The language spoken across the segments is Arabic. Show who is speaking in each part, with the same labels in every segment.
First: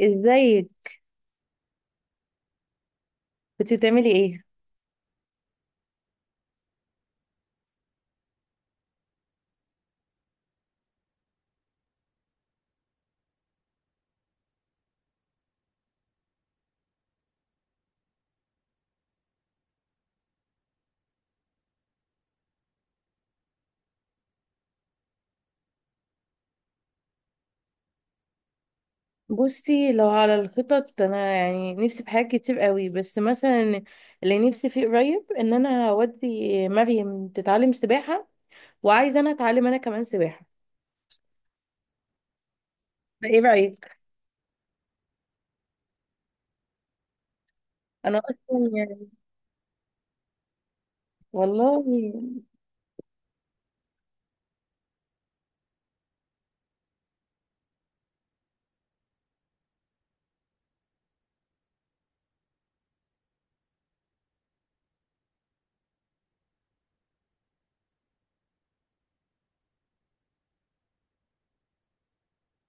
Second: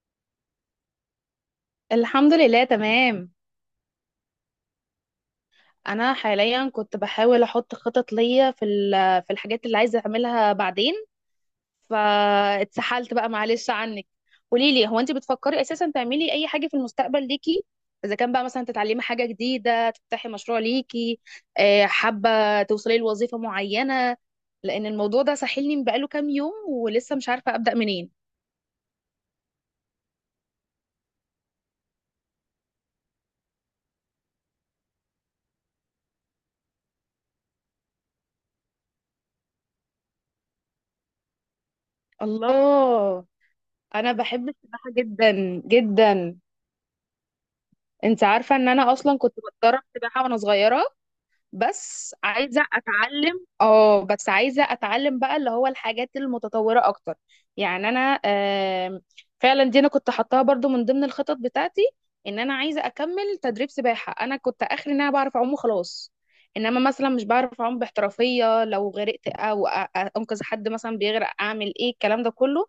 Speaker 1: ازيك؟
Speaker 2: الحمد لله تمام.
Speaker 1: كنت بتعملي ايه؟
Speaker 2: انا حاليا كنت بحاول احط خطط ليا في الحاجات اللي عايزه اعملها بعدين، فاتسحلت بقى معلش عنك. قولي لي، هو انت بتفكري اساسا تعملي اي حاجه في المستقبل ليكي؟ اذا كان بقى مثلا تتعلمي حاجه جديده، تفتحي مشروع ليكي، حابه توصلي لوظيفه معينه؟ لان الموضوع ده ساحلني بقاله كام يوم ولسه مش عارفه ابدا منين.
Speaker 1: بصي، لو على الخطط انا يعني نفسي في حاجات كتير قوي، بس مثلا اللي نفسي فيه قريب ان انا اودي مريم تتعلم سباحة. وعايزه انا اتعلم انا كمان سباحة.
Speaker 2: الله،
Speaker 1: فايه رأيك؟
Speaker 2: انا بحب السباحه جدا جدا.
Speaker 1: انا
Speaker 2: انت عارفة ان
Speaker 1: اصلا
Speaker 2: انا
Speaker 1: يعني.
Speaker 2: اصلا كنت بتدرب سباحة وانا صغيرة،
Speaker 1: والله.
Speaker 2: بس عايزة اتعلم اه، بس عايزة اتعلم بقى اللي هو الحاجات المتطورة اكتر. يعني انا فعلا دي انا كنت حطاها برضو من ضمن الخطط بتاعتي، ان انا عايزة اكمل تدريب سباحة. انا كنت اخري ان انا بعرف اعوم وخلاص، انما مثلا مش بعرف اعوم باحترافية، لو غرقت او انقذ حد مثلا بيغرق اعمل ايه، الكلام ده كله.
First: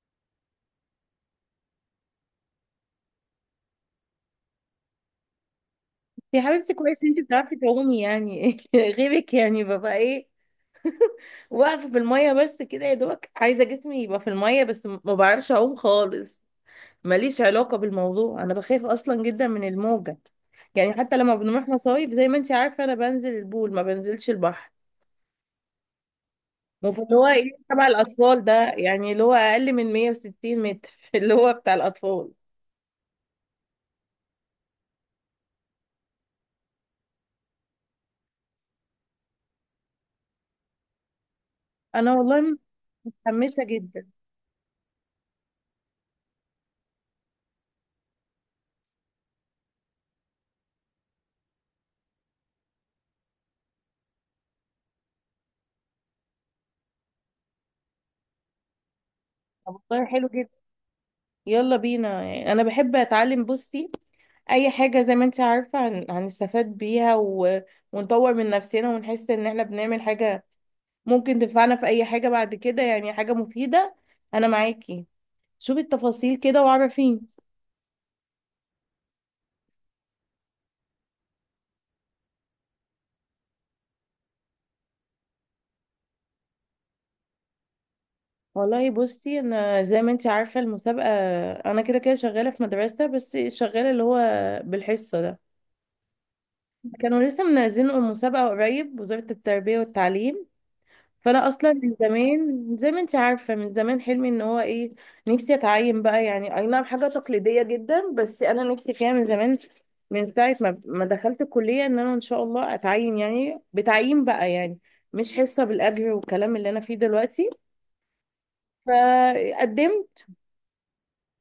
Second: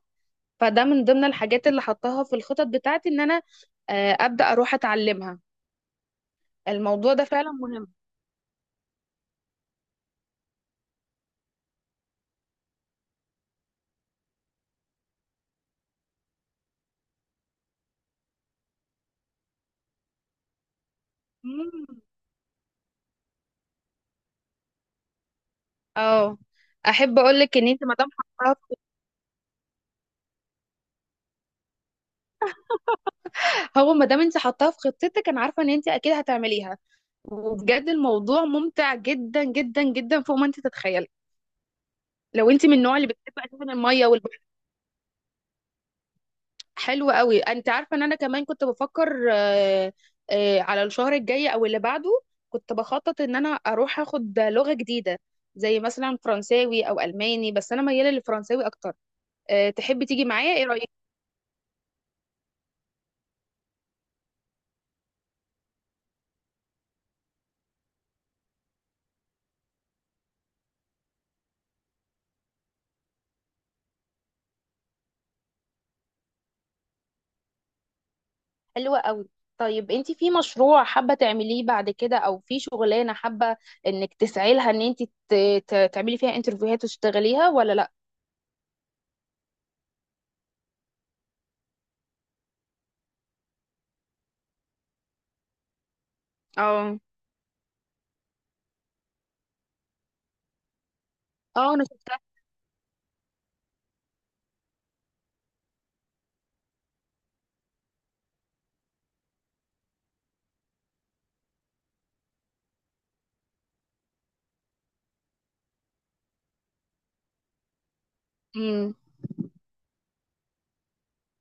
Speaker 2: فده من ضمن الحاجات اللي حطاها في الخطط بتاعتي، ان انا ابدا اروح اتعلمها.
Speaker 1: يا حبيبتي، كويس
Speaker 2: الموضوع
Speaker 1: انت
Speaker 2: ده فعلا
Speaker 1: بتعرفي
Speaker 2: مهم.
Speaker 1: تعومي يعني غيرك يعني ببقى ايه؟ واقفة في المية بس كده يا دوبك، عايزة جسمي يبقى في المية بس ما بعرفش اعوم خالص. ماليش علاقة بالموضوع، انا بخاف اصلا جدا من الموجة. يعني حتى لما بنروح
Speaker 2: مم.
Speaker 1: مصايف زي ما انت عارفة، انا بنزل البول ما بنزلش البحر.
Speaker 2: اه.
Speaker 1: وفي اللي
Speaker 2: احب
Speaker 1: هو
Speaker 2: اقول
Speaker 1: ايه
Speaker 2: لك ان انت
Speaker 1: تبع
Speaker 2: ما دام
Speaker 1: الاطفال ده، يعني اللي هو اقل من 160 متر اللي هو بتاع الاطفال.
Speaker 2: هو ما دام انت حطاها في خطتك، انا عارفه ان انت اكيد هتعمليها. وبجد الموضوع ممتع جدا جدا جدا فوق ما انت تتخيلي،
Speaker 1: انا
Speaker 2: لو
Speaker 1: والله
Speaker 2: انت من النوع اللي بتحب
Speaker 1: متحمسة
Speaker 2: اساسا الميه
Speaker 1: جدا.
Speaker 2: والبحر. حلو قوي. انت عارفه ان انا كمان كنت بفكر على الشهر الجاي او اللي بعده كنت بخطط ان انا اروح اخد لغه جديده، زي مثلا فرنساوي او الماني، بس انا مياله للفرنساوي اكتر.
Speaker 1: طب والله
Speaker 2: تحبي تيجي
Speaker 1: حلو جدا.
Speaker 2: معايا؟ ايه رايك؟
Speaker 1: يلا بينا، يعني انا بحب اتعلم. بصي، اي حاجة زي ما انت عارفة هنستفاد بيها ونطور من نفسنا ونحس ان احنا بنعمل حاجة ممكن تنفعنا في اي حاجة بعد كده، يعني حاجة مفيدة. انا معاكي. شوفي التفاصيل كده وعرفيني.
Speaker 2: حلوة قوي. طيب انت في مشروع حابة تعمليه بعد كده، او في شغلانة حابة انك تسعي لها، ان انت تعملي فيها انترفيوهات وتشتغليها، ولا لا؟
Speaker 1: والله، بصي، انا زي ما انت عارفه المسابقه، انا كده كده شغاله في مدرسه بس شغاله اللي هو بالحصه ده.
Speaker 2: اه.
Speaker 1: كانوا لسه منزلين المسابقه قريب، وزاره التربيه والتعليم. فانا اصلا
Speaker 2: اه انا
Speaker 1: من
Speaker 2: شفتها.
Speaker 1: زمان زي ما انت عارفه، من زمان حلمي ان هو ايه، نفسي اتعين بقى. يعني اي نعم، حاجه تقليديه جدا بس انا نفسي فيها من زمان، من ساعه ما دخلت الكليه ان انا ان شاء الله اتعين، يعني بتعيين بقى، يعني مش حصه بالاجر والكلام اللي انا فيه دلوقتي.
Speaker 2: امم.
Speaker 1: فقدمت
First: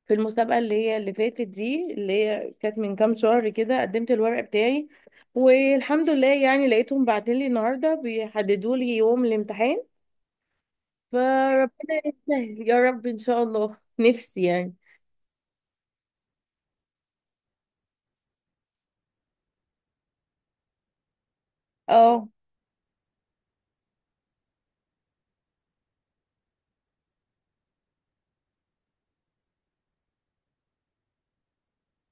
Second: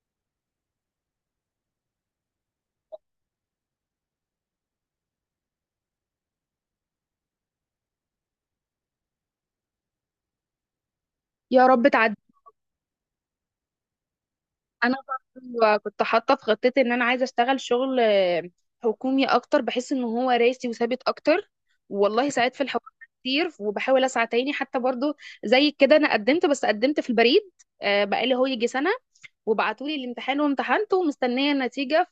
Speaker 1: في المسابقة اللي هي اللي فاتت دي، اللي هي كانت من كام شهر كده، قدمت الورق بتاعي. والحمد لله، يعني لقيتهم بعتلي النهاردة بيحددوا لي يوم الامتحان.
Speaker 2: يا رب
Speaker 1: فربنا
Speaker 2: تعدي.
Speaker 1: يسهل يا رب، إن شاء الله نفسي يعني.
Speaker 2: انا برضو كنت حاطه في خطتي ان انا عايزه اشتغل شغل حكومي اكتر، بحس ان هو راسي وثابت اكتر
Speaker 1: اه.
Speaker 2: والله ساعات في الحوار كتير. وبحاول اسعى تاني حتى برضو زي كده، انا قدمت، بس قدمت في البريد بقالي هو يجي سنه، وبعتولي الامتحان وامتحنته ومستنيه النتيجه.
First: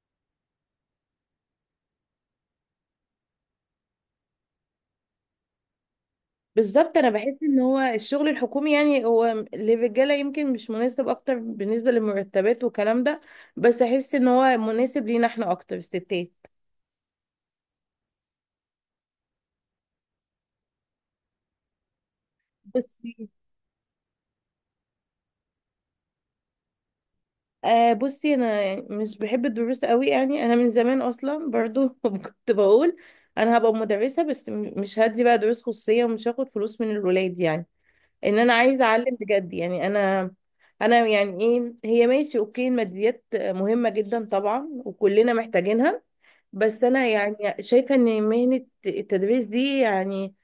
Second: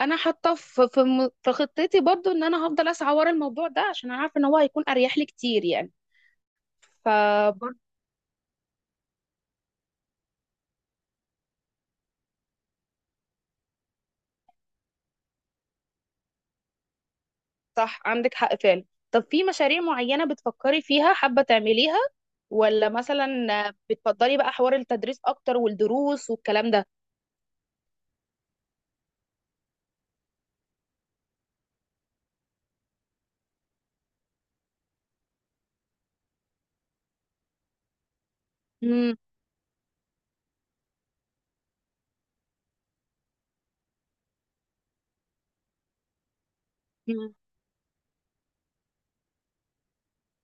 Speaker 2: انا حاطه في خطتي برضو ان انا هفضل اسعى ورا الموضوع ده، عشان انا عارفه ان هو هيكون اريح لي كتير يعني.
Speaker 1: بالظبط، انا بحس ان
Speaker 2: فبرضو.
Speaker 1: هو الشغل الحكومي، يعني هو للرجاله يمكن مش مناسب اكتر بالنسبه للمرتبات والكلام ده، بس احس ان هو مناسب لينا احنا اكتر الستات.
Speaker 2: صح، عندك حق فعلا. طب في مشاريع معينه بتفكري فيها حابه تعمليها، ولا
Speaker 1: بس
Speaker 2: مثلا بتفضلي بقى حوار التدريس اكتر والدروس والكلام ده؟
Speaker 1: بصي، انا يعني مش بحب الدروس قوي. يعني انا من زمان اصلا برضو كنت بقول انا هبقى مدرسه، بس مش هدي بقى دروس خصوصيه ومش هاخد فلوس من الولاد، يعني ان انا عايزه اعلم
Speaker 2: امم.
Speaker 1: بجد. يعني انا يعني ايه هي، ماشي اوكي، الماديات مهمه جدا طبعا وكلنا محتاجينها. بس انا يعني شايفه ان مهنه التدريس دي يعني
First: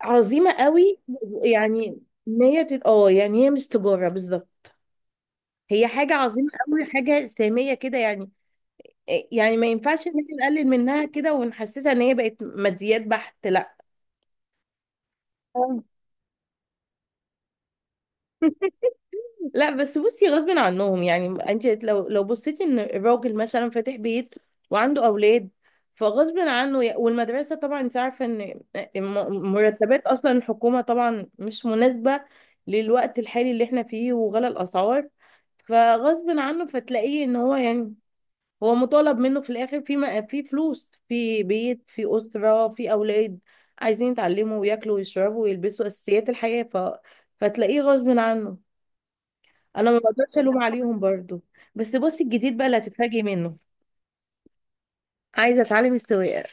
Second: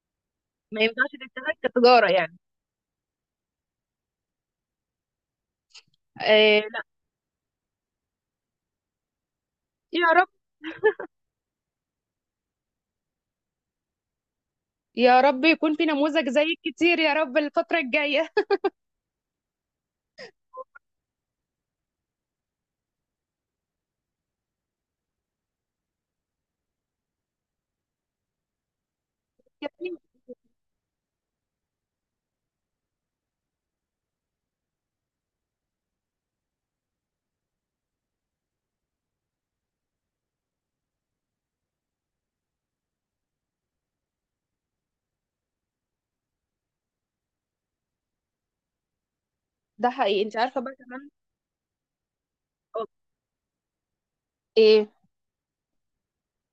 Speaker 1: عظيمه
Speaker 2: ما
Speaker 1: قوي.
Speaker 2: ينفعش تشتغل
Speaker 1: يعني
Speaker 2: كتجارة يعني؟
Speaker 1: ان هي يعني هي مش تجاره بالظبط، هي حاجه عظيمه
Speaker 2: آه لا.
Speaker 1: قوي، حاجه ساميه كده يعني ما ينفعش ان
Speaker 2: يا رب،
Speaker 1: احنا نقلل منها كده ونحسسها ان هي بقت ماديات بحت، لا.
Speaker 2: يا رب يكون
Speaker 1: آه.
Speaker 2: في نموذج زيك كتير يا رب الفتره الجايه.
Speaker 1: لا، بس بصي، غصب عنهم يعني. انت لو بصيتي ان الراجل مثلا فاتح بيت وعنده اولاد، فغصب عنه والمدرسه طبعا انت عارفه ان مرتبات اصلا الحكومه طبعا مش مناسبه للوقت الحالي اللي احنا فيه وغلا الاسعار. فغصب عنه، فتلاقيه ان هو يعني، هو مطالب منه في الاخر، في في فلوس، في بيت، في اسره، في اولاد عايزين يتعلموا وياكلوا ويشربوا ويلبسوا اساسيات الحياه. فتلاقيه غصب عنه. انا
Speaker 2: ده
Speaker 1: ما
Speaker 2: حقيقي. انت
Speaker 1: بقدرش
Speaker 2: عارفه
Speaker 1: الوم
Speaker 2: بقى
Speaker 1: عليهم
Speaker 2: كمان
Speaker 1: برضو. بس بصي، الجديد بقى اللي هتتفاجئي منه،
Speaker 2: آه.
Speaker 1: عايزه اتعلم السواقه.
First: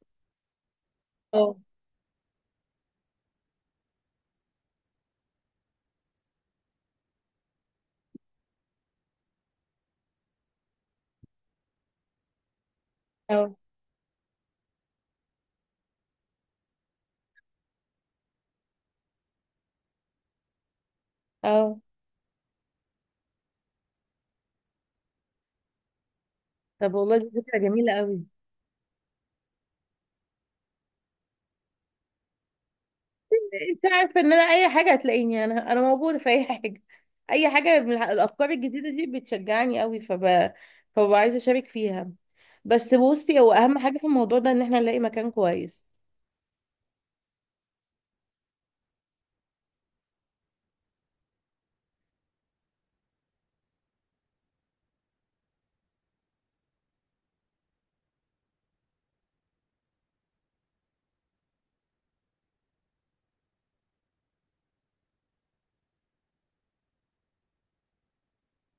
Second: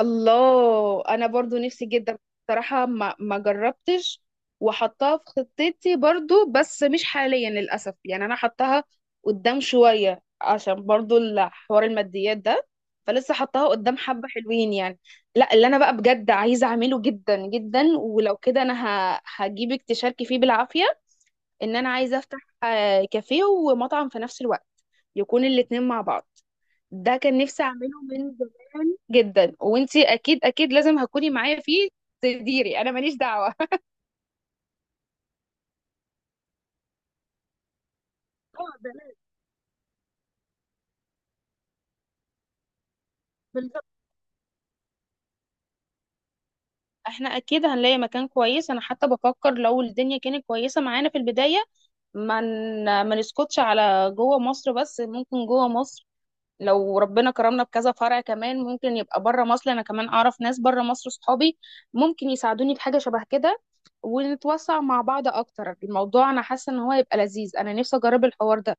Speaker 2: الله، انا
Speaker 1: اه.
Speaker 2: برضو نفسي جدا، بصراحة ما جربتش. وحطها في خطتي برضو، بس مش حاليا للأسف يعني، انا حطها قدام شوية عشان برضو الحوار الماديات ده، فلسه
Speaker 1: اه.
Speaker 2: حطها قدام حبة حلوين يعني. لا، اللي انا بقى بجد عايزة اعمله جدا جدا، ولو كده انا هجيبك تشاركي فيه بالعافية، ان
Speaker 1: اه.
Speaker 2: انا عايزه افتح كافيه ومطعم في نفس الوقت، يكون الاتنين مع بعض.
Speaker 1: طب
Speaker 2: ده
Speaker 1: والله، دي
Speaker 2: كان
Speaker 1: فكره
Speaker 2: نفسي
Speaker 1: جميله
Speaker 2: اعمله من
Speaker 1: قوي.
Speaker 2: زمان جدا، وانتي اكيد اكيد لازم هتكوني معايا فيه، تديري انا ماليش دعوه.
Speaker 1: انت عارفه ان انا اي حاجه هتلاقيني، انا موجوده في اي حاجه. اي حاجه من الافكار
Speaker 2: اه
Speaker 1: الجديده دي
Speaker 2: بلاش.
Speaker 1: بتشجعني قوي. فببقى عايزه اشارك فيها. بس بصي، هو اهم
Speaker 2: بالظبط،
Speaker 1: حاجه في الموضوع ده ان احنا نلاقي مكان كويس.
Speaker 2: احنا اكيد هنلاقي مكان كويس. انا حتى بفكر لو الدنيا كانت كويسه معانا في البدايه، ما نسكتش على جوه مصر، بس ممكن جوه مصر لو ربنا كرمنا بكذا فرع كمان، ممكن يبقى بره مصر. انا كمان اعرف ناس بره مصر صحابي، ممكن يساعدوني في حاجه شبه كده، ونتوسع مع بعض اكتر. الموضوع انا حاسه ان هو هيبقى لذيذ، انا نفسي اجرب الحوار ده.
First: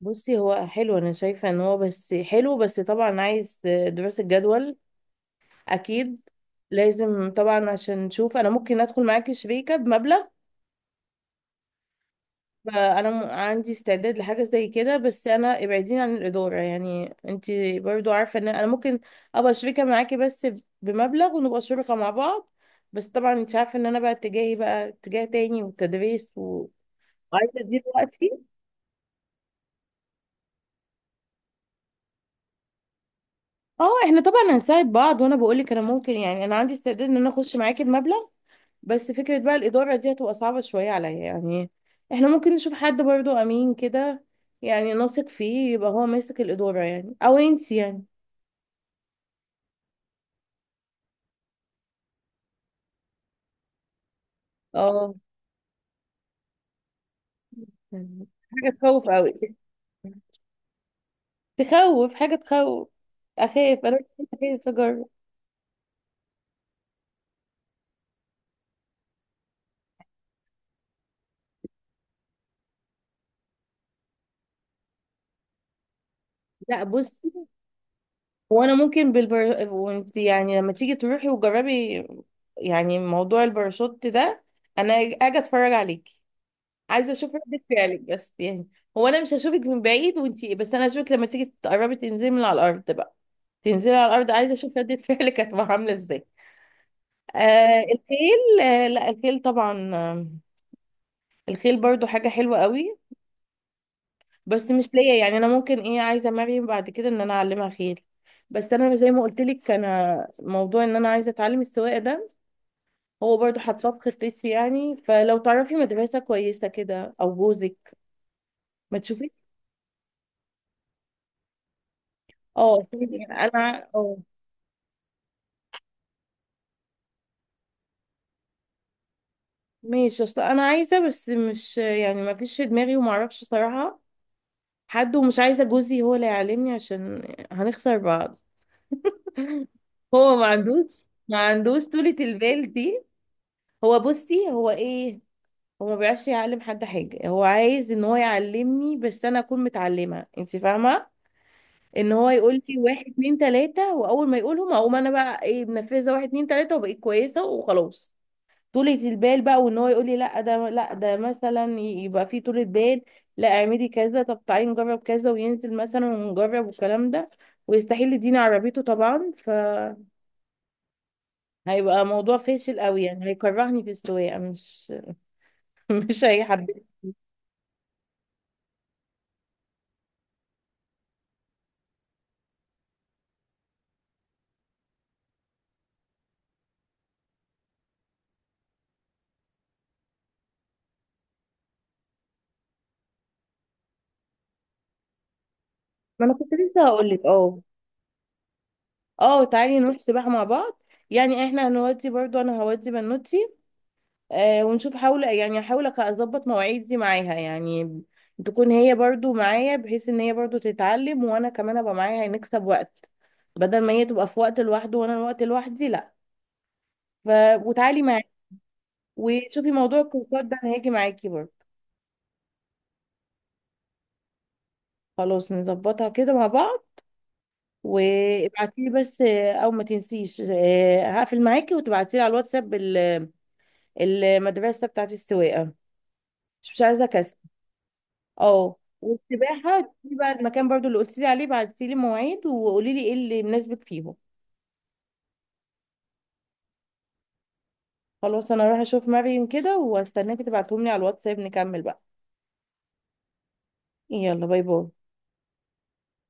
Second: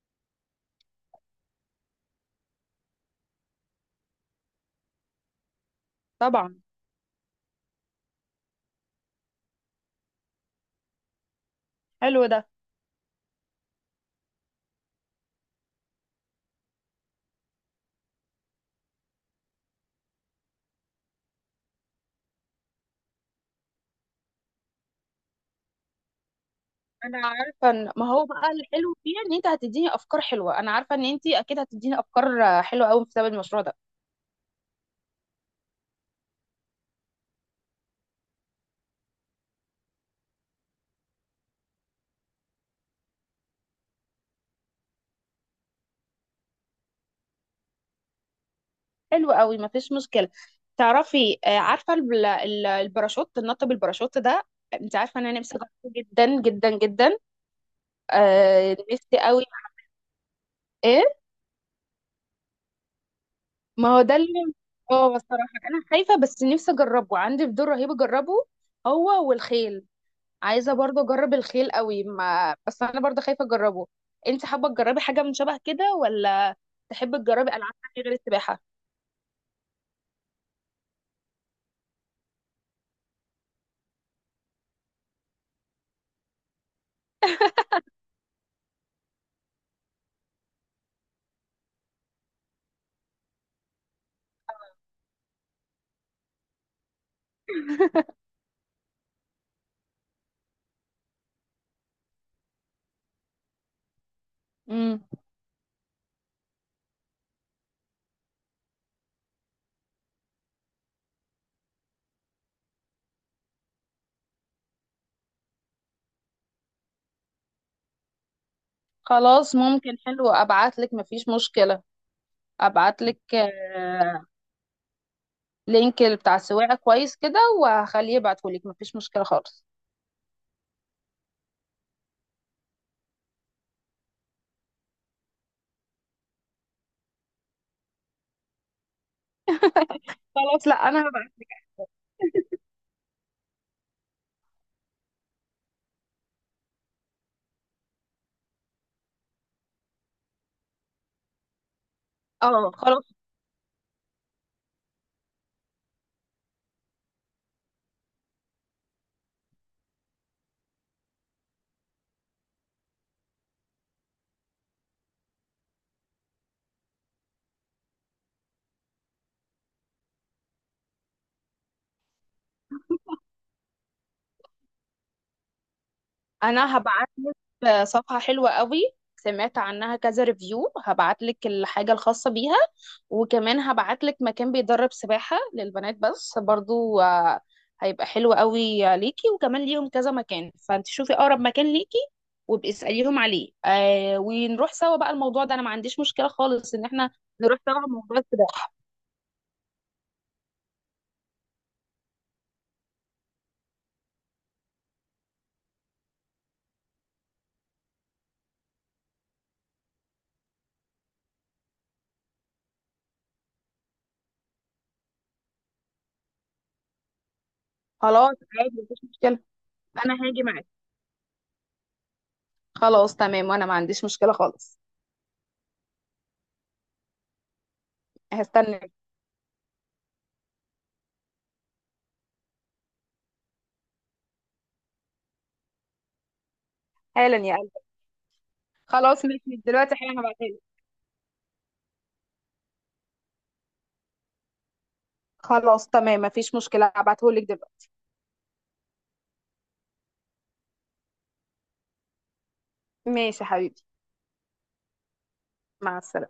Speaker 1: بصي، هو حلو، انا شايفه ان هو بس حلو، بس طبعا عايز دراسه جدول. اكيد،
Speaker 2: طبعا.
Speaker 1: لازم طبعا عشان نشوف انا ممكن ادخل معاكي شريكه بمبلغ.
Speaker 2: حلو ده.
Speaker 1: فانا عندي استعداد لحاجه زي كده، بس انا ابعديني عن الاداره، يعني انت برضو عارفه ان انا ممكن ابقى شريكه معاكي بس بمبلغ ونبقى شركاء مع بعض. بس طبعا انت عارفه ان انا بقى اتجاهي بقى اتجاه تاني والتدريس، وعايزه
Speaker 2: انا عارفه
Speaker 1: دي
Speaker 2: ان ما هو
Speaker 1: دلوقتي.
Speaker 2: بقى الحلو فيه ان انت هتديني افكار حلوه، انا عارفه ان انت اكيد هتديني افكار حلوه قوي بسبب المشروع ده.
Speaker 1: اه، احنا طبعا هنساعد بعض. وانا بقول لك انا ممكن، يعني انا عندي استعداد ان انا اخش معاكي بمبلغ، بس فكره بقى الاداره دي هتبقى صعبه شويه عليا يعني. احنا ممكن نشوف حد برضو امين كده، يعني نثق فيه يبقى هو ماسك الاداره، يعني او انت يعني.
Speaker 2: حلو قوي، ما فيش مشكله. تعرفي عارفه الباراشوت، النط بالباراشوت ده، انت
Speaker 1: اه،
Speaker 2: عارفه ان انا نفسي اجربه جدا جدا جدا. آه
Speaker 1: حاجة تخوف
Speaker 2: نفسي
Speaker 1: قوي.
Speaker 2: قوي. ايه؟
Speaker 1: تخوف، حاجة تخوف. أخاف
Speaker 2: ما
Speaker 1: أنا،
Speaker 2: هو ده اللي،
Speaker 1: عايزة أجرب.
Speaker 2: اه الصراحه انا خايفه بس نفسي اجربه، عندي فضول رهيب اجربه. هو والخيل، عايزه برضه اجرب الخيل قوي، ما بس انا برضه خايفه اجربه. انت حابه تجربي حاجه من شبه كده، ولا
Speaker 1: لا،
Speaker 2: تحبي
Speaker 1: بصي،
Speaker 2: تجربي العاب تانية غير السباحه؟
Speaker 1: هو أنا ممكن بالبر، وأنت يعني لما تيجي تروحي وجربي يعني موضوع الباراشوت ده، أنا أجي أتفرج عليكي. عايزة أشوف ردة فعلك بس، يعني هو أنا مش هشوفك من بعيد وأنت، بس أنا هشوفك لما تيجي تقربي تنزلي من على الأرض بقى. تنزلي على الأرض، عايزة أشوف ردة فعلك هتبقى عاملة إزاي. آه الخيل، آه لا الخيل طبعا آه. الخيل برضو حاجة حلوة قوي، بس مش
Speaker 2: امم.
Speaker 1: ليا. يعني انا ممكن ايه، عايزه مريم بعد كده ان انا اعلمها خيل. بس انا زي ما قلت لك، انا موضوع ان انا عايزه اتعلم السواقه ده، هو برضو حاطاه في خطتي. يعني فلو تعرفي مدرسه كويسه كده، او جوزك ما تشوفي.
Speaker 2: خلاص ممكن، حلو، ابعت لك مفيش مشكله.
Speaker 1: اه
Speaker 2: ابعت لك
Speaker 1: يعني انا اه.
Speaker 2: لينك بتاع السواقه كويس كده، وهخليه يبعته لك مفيش مشكله خالص.
Speaker 1: ماشي. اصل انا عايزه بس مش يعني ما فيش في دماغي وما اعرفش صراحه حد، ومش عايزه جوزي هو اللي يعلمني عشان هنخسر بعض. هو ما
Speaker 2: خلاص، لا انا
Speaker 1: عندوش
Speaker 2: هبعت
Speaker 1: ما
Speaker 2: لك.
Speaker 1: عندوش طولة البال دي. هو بصي هو ايه، هو ما بيعرفش يعلم حد حاجة. هو عايز ان هو يعلمني بس انا اكون متعلمة. انت فاهمة، ان هو يقول
Speaker 2: اه
Speaker 1: لي واحد
Speaker 2: خلاص،
Speaker 1: اتنين تلاتة، واول ما يقولهم اقوم انا بقى ايه منفذة واحد اتنين تلاتة، وبقيت كويسة وخلاص طولة البال بقى. وان هو يقول لي لا ده لا ده مثلا، يبقى في طولة بال، لا اعملي كذا، طب تعالي نجرب كذا، وينزل مثلا ونجرب والكلام ده. ويستحيل يديني عربيته طبعا. فهيبقى موضوع فاشل قوي يعني، هيكرهني في السواقة مش مش
Speaker 2: انا
Speaker 1: هيحببني.
Speaker 2: هبعت لك صفحة حلوة قوي، سمعت عنها كذا ريفيو، هبعت لك الحاجة الخاصة بيها. وكمان هبعت لك مكان بيدرب سباحة للبنات بس برضو، هيبقى حلو قوي ليكي، وكمان ليهم كذا مكان، فانت شوفي اقرب مكان ليكي وابقي اسأليهم عليه. آه، ونروح سوا بقى. الموضوع ده انا ما عنديش
Speaker 1: ما
Speaker 2: مشكلة
Speaker 1: انا كنت
Speaker 2: خالص ان
Speaker 1: لسه هقول
Speaker 2: احنا
Speaker 1: لك. اه،
Speaker 2: نروح سوا موضوع السباحة.
Speaker 1: اه، تعالي نروح سباحة مع بعض. يعني احنا هنودي، برضو انا هودي بنوتي ونشوف. حاول، يعني احاول اظبط مواعيدي معاها، يعني تكون هي برضو معايا بحيث ان هي برضو تتعلم وانا كمان ابقى معايا، نكسب وقت بدل ما هي تبقى في وقت لوحده وانا الوقت لوحدي، لا. ف... وتعالي معايا.
Speaker 2: خلاص، عادي مفيش مشكلة.
Speaker 1: وشوفي موضوع
Speaker 2: انا هاجي
Speaker 1: الكورسات ده
Speaker 2: معاك،
Speaker 1: انا هاجي معاكي برضو.
Speaker 2: خلاص تمام، وانا ما عنديش مشكلة خالص.
Speaker 1: خلاص، نظبطها كده مع بعض.
Speaker 2: هستنى.
Speaker 1: وابعتيلي بس، او ما تنسيش، هقفل معاكي وتبعتيلي على الواتساب المدرسة بتاعت السواقة. مش عايزه
Speaker 2: حالا
Speaker 1: كسل.
Speaker 2: يا.
Speaker 1: اه،
Speaker 2: خلاص ماشي،
Speaker 1: والسباحه
Speaker 2: دلوقتي
Speaker 1: تشوفي
Speaker 2: حالا
Speaker 1: بقى
Speaker 2: هبعتهالك.
Speaker 1: المكان برضو اللي قلت لي عليه، بعتي لي مواعيد وقولي لي ايه اللي مناسبك فيهم.
Speaker 2: خلاص تمام مفيش مشكلة، هبعتهولك دلوقتي.
Speaker 1: خلاص، انا هروح اشوف مريم كده واستناكي تبعتهم لي على الواتساب، نكمل بقى.
Speaker 2: ماشي يا حبيبي.
Speaker 1: يلا، باي باي.
Speaker 2: مع السلامة.